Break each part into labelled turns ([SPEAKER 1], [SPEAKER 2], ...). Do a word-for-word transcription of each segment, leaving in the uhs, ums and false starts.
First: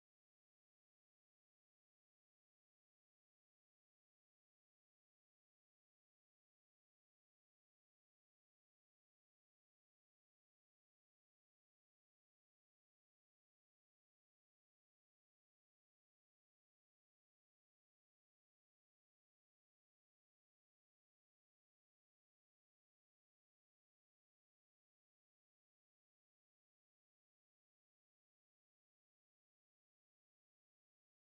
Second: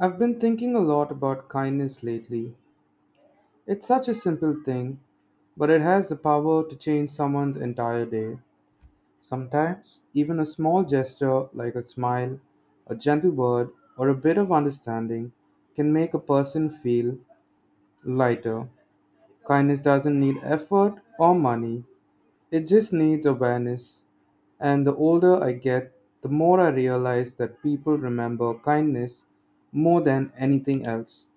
[SPEAKER 1] I've been thinking a lot about kindness lately. It's such a simple thing, but it has the power to change someone's entire day. Sometimes, even a small gesture like a smile, a gentle word, or a bit of understanding can make a person feel lighter. Kindness doesn't need effort or money, it just needs awareness. And the older I get, the more I realize that people remember kindness more than anything else.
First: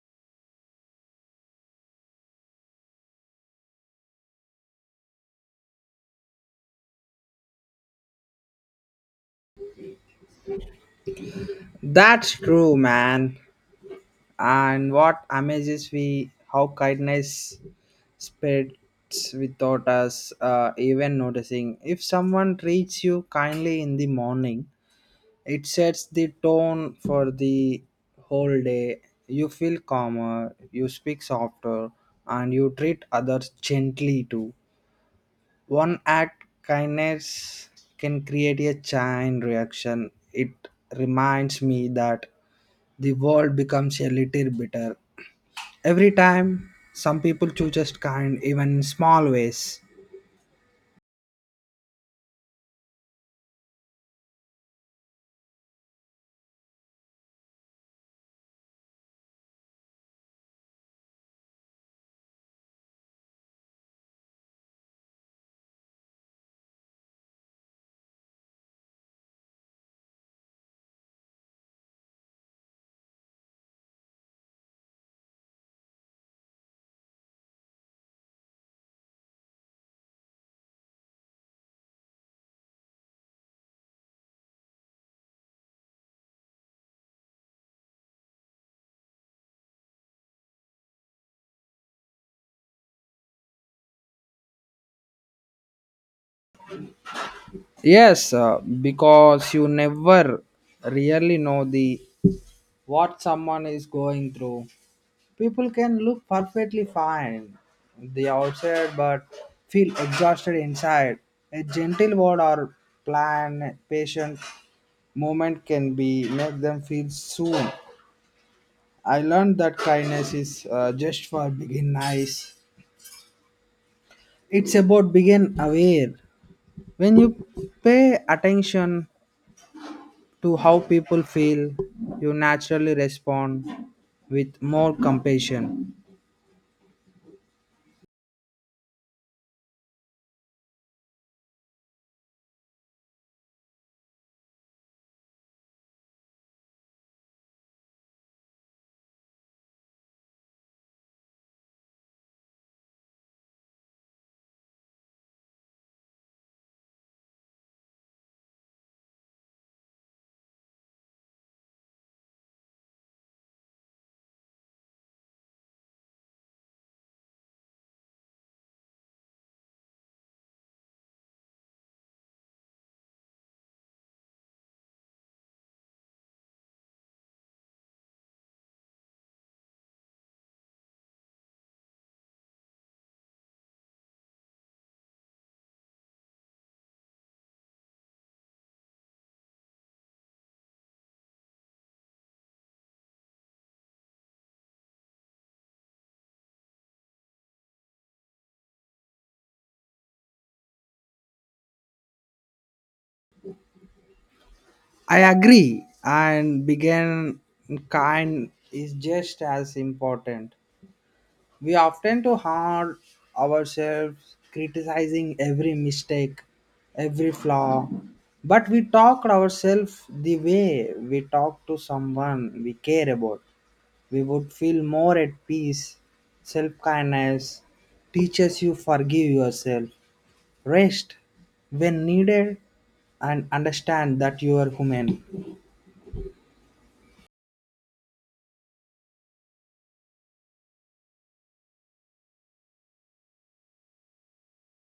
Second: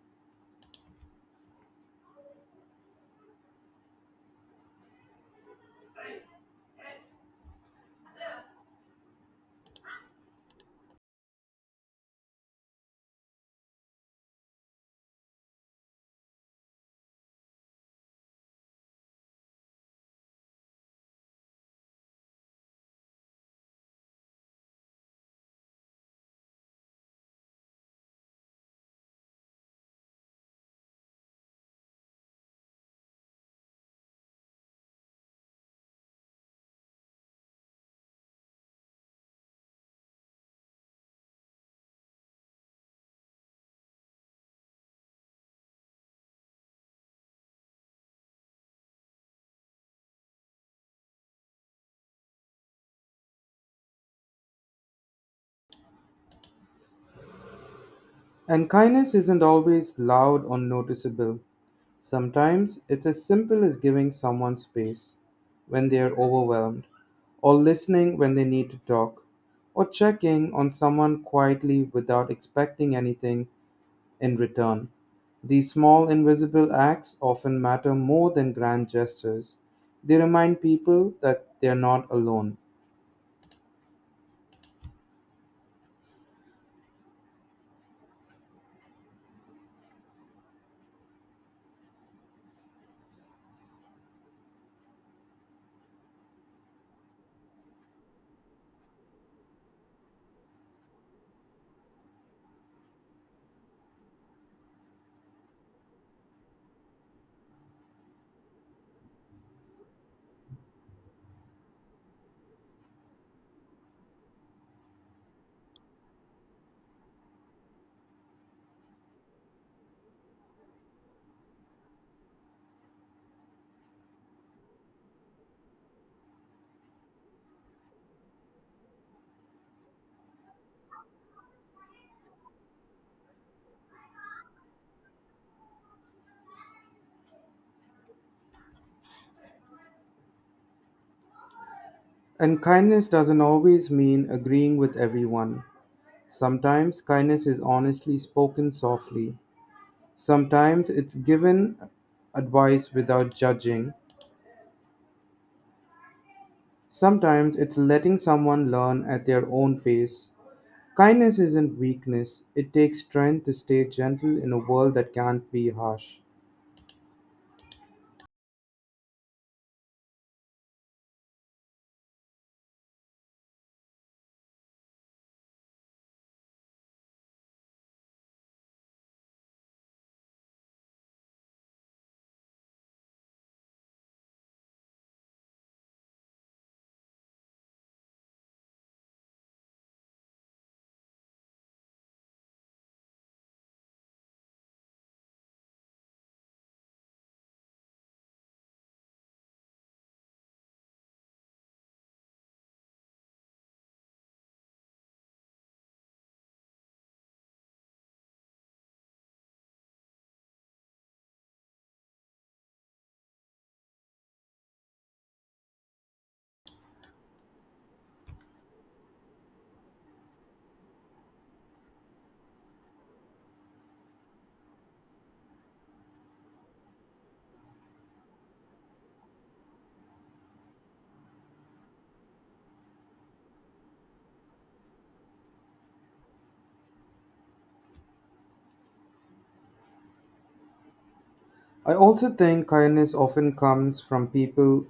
[SPEAKER 2] That's true, man. And what amazes me, how kindness spreads without us uh, even noticing. If someone treats you kindly in the morning, it sets the tone for the whole day. You feel calmer, you speak softer, and you treat others gently too. One act kindness can create a chain reaction. It reminds me that the world becomes a little bitter every time some people choose just kind even in small ways.
[SPEAKER 1] And kindness isn't always loud or noticeable. Sometimes it's as simple as giving someone space when they are overwhelmed, or listening when they need to talk, or checking on someone quietly without expecting anything in return. These small invisible acts often matter more than grand gestures. They remind people that they are not alone.
[SPEAKER 2] Yes, uh, because you never really know the what someone is going through. People can look perfectly fine the outside but feel exhausted inside. A gentle word or plan patient moment can be make them feel soon. I learned that kindness is uh, just for begin nice. It's about being aware. When you pay attention to how people feel, you naturally respond with more compassion.
[SPEAKER 1] And kindness doesn't always mean agreeing with everyone. Sometimes kindness is honestly spoken softly. Sometimes it's given advice without judging. Sometimes it's letting someone learn at their own pace. Kindness isn't weakness, it takes strength to stay gentle in a world that can't be harsh.
[SPEAKER 2] I agree, and being kind is just as important. We often too hard ourselves criticizing every mistake, every flaw, but we talk ourselves the way we talk to someone we care about, we would feel more at peace. Self kindness teaches you forgive yourself, rest when needed, and understand that you are human.
[SPEAKER 1] I also think kindness often comes from people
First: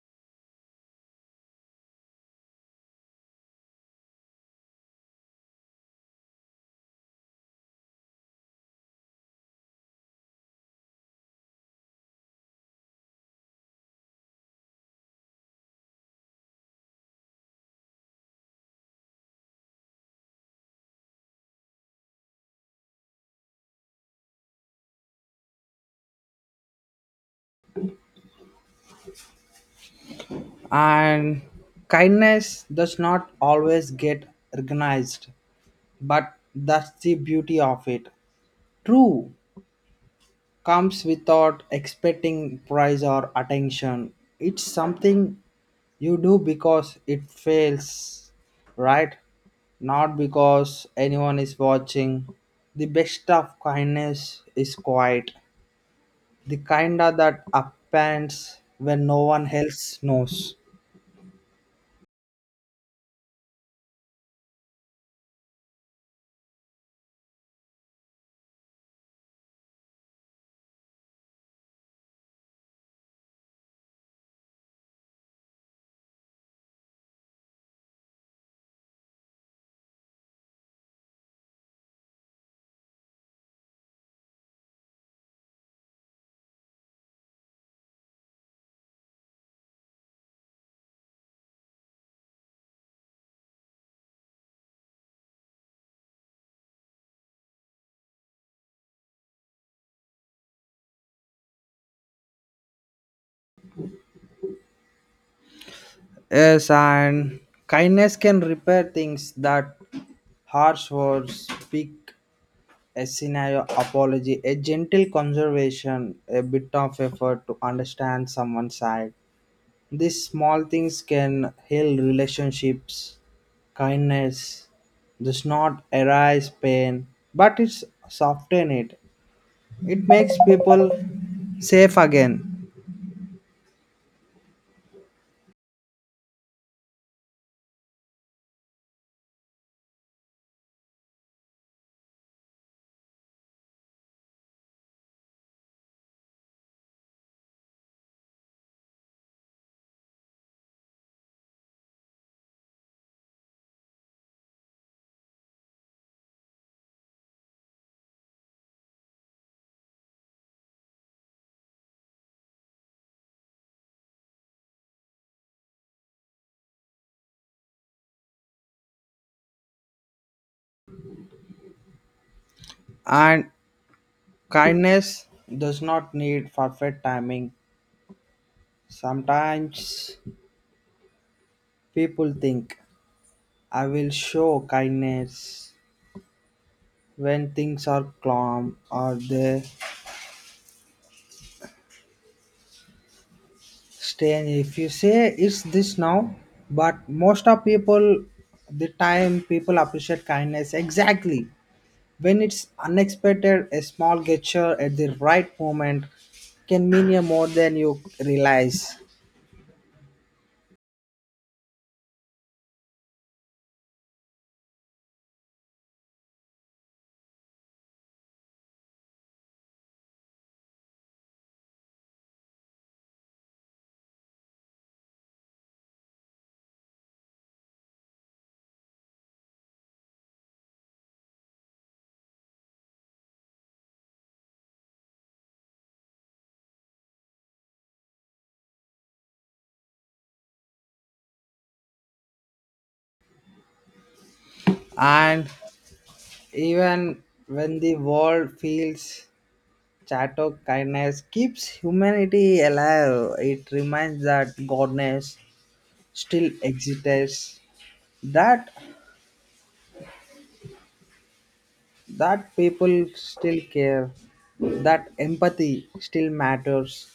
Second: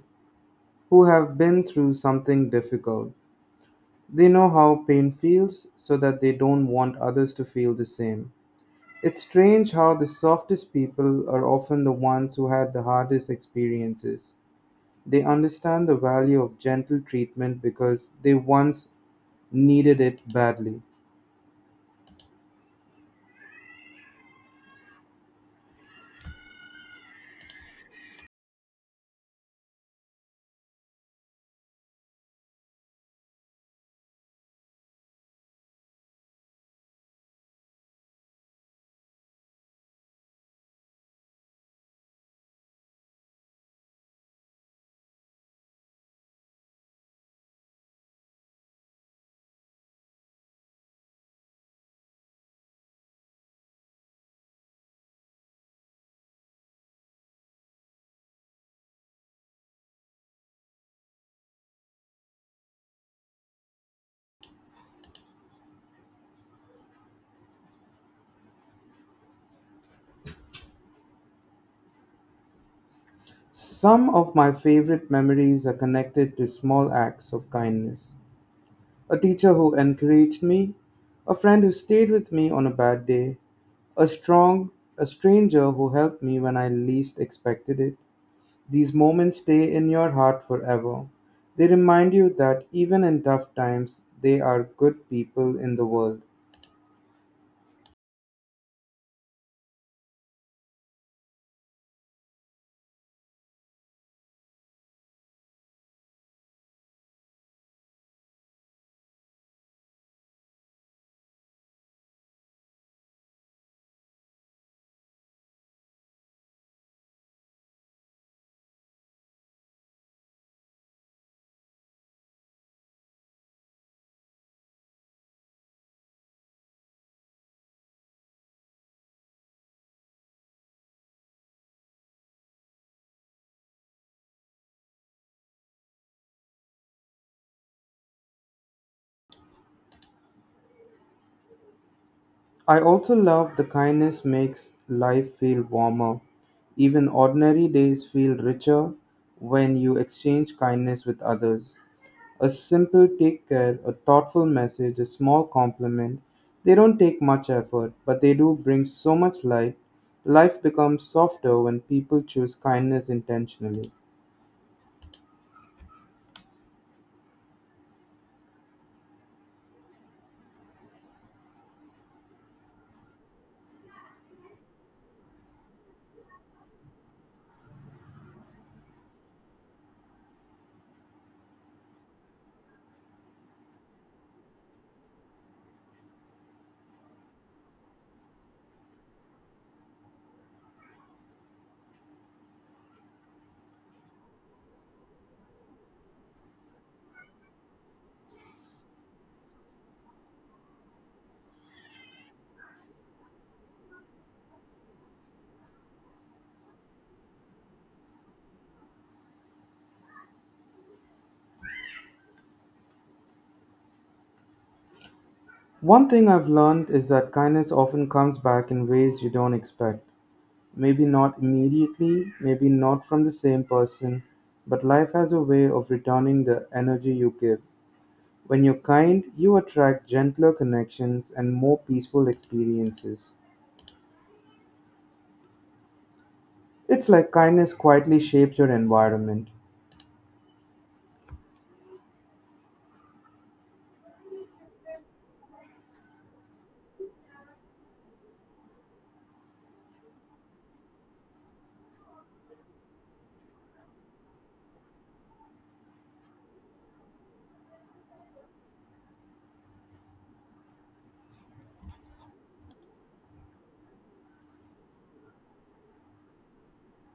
[SPEAKER 1] who have been through something difficult. They know how pain feels so that they don't want others to feel the same. It's strange how the softest people are often the ones who had the hardest experiences. They understand the value of gentle treatment because they once needed it badly.
[SPEAKER 2] And kindness does not always get recognized, but that's the beauty of it. True, comes without expecting praise or attention. It's something you do because it fails, right? Not because anyone is watching. The best of kindness is quiet, the kind of that upends when no one else knows.
[SPEAKER 1] Some of my favorite memories are connected to small acts of kindness. A teacher who encouraged me, a friend who stayed with me on a bad day, a strong a stranger who helped me when I least expected it. These moments stay in your heart forever. They remind you that even in tough times, they are good people in the world.
[SPEAKER 2] Yes, and kindness can repair things that harsh words speak, a scenario apology, a gentle conservation, a bit of effort to understand someone's side. These small things can heal relationships. Kindness does not erase pain, but it's soften it. It makes people safe again.
[SPEAKER 1] I also love the kindness makes life feel warmer. Even ordinary days feel richer when you exchange kindness with others. A simple take care, a thoughtful message, a small compliment, they don't take much effort, but they do bring so much light. Life becomes softer when people choose kindness intentionally.
[SPEAKER 2] And kindness does not need perfect timing. Sometimes people think I will show kindness when things are calm or they strange if you say it's this now, but most of people the time people appreciate kindness exactly when it's unexpected. A small gesture at the right moment can mean you more than you realize.
[SPEAKER 1] One thing I've learned is that kindness often comes back in ways you don't expect. Maybe not immediately, maybe not from the same person, but life has a way of returning the energy you give. When you're kind, you attract gentler connections and more peaceful experiences. It's like kindness quietly shapes your environment.
[SPEAKER 2] And even when the world feels chato, kindness keeps humanity alive. It reminds that goodness still exists, that that people still care, that empathy still matters.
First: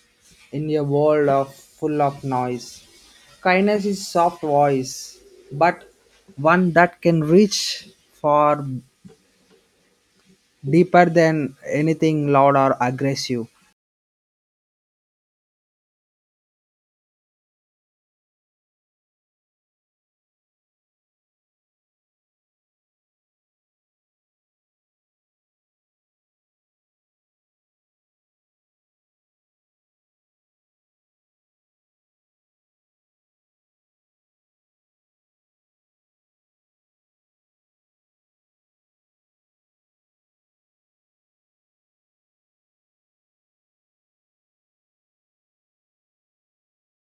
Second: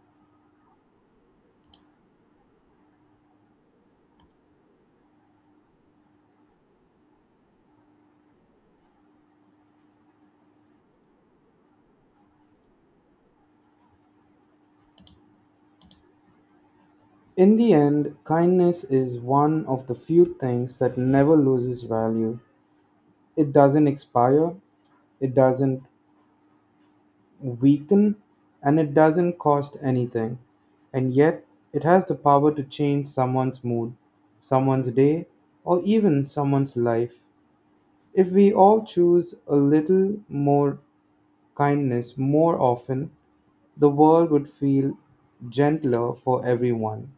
[SPEAKER 2] In a world of full of noise, kindness is soft voice, but one that can reach far deeper than anything loud or aggressive.
[SPEAKER 1] In the end, kindness is one of the few things that never loses value. It doesn't expire, it doesn't weaken and it doesn't cost anything. And yet, it has the power to change someone's mood, someone's day, or even someone's life. If we all choose a little more kindness more often, the world would feel gentler for everyone.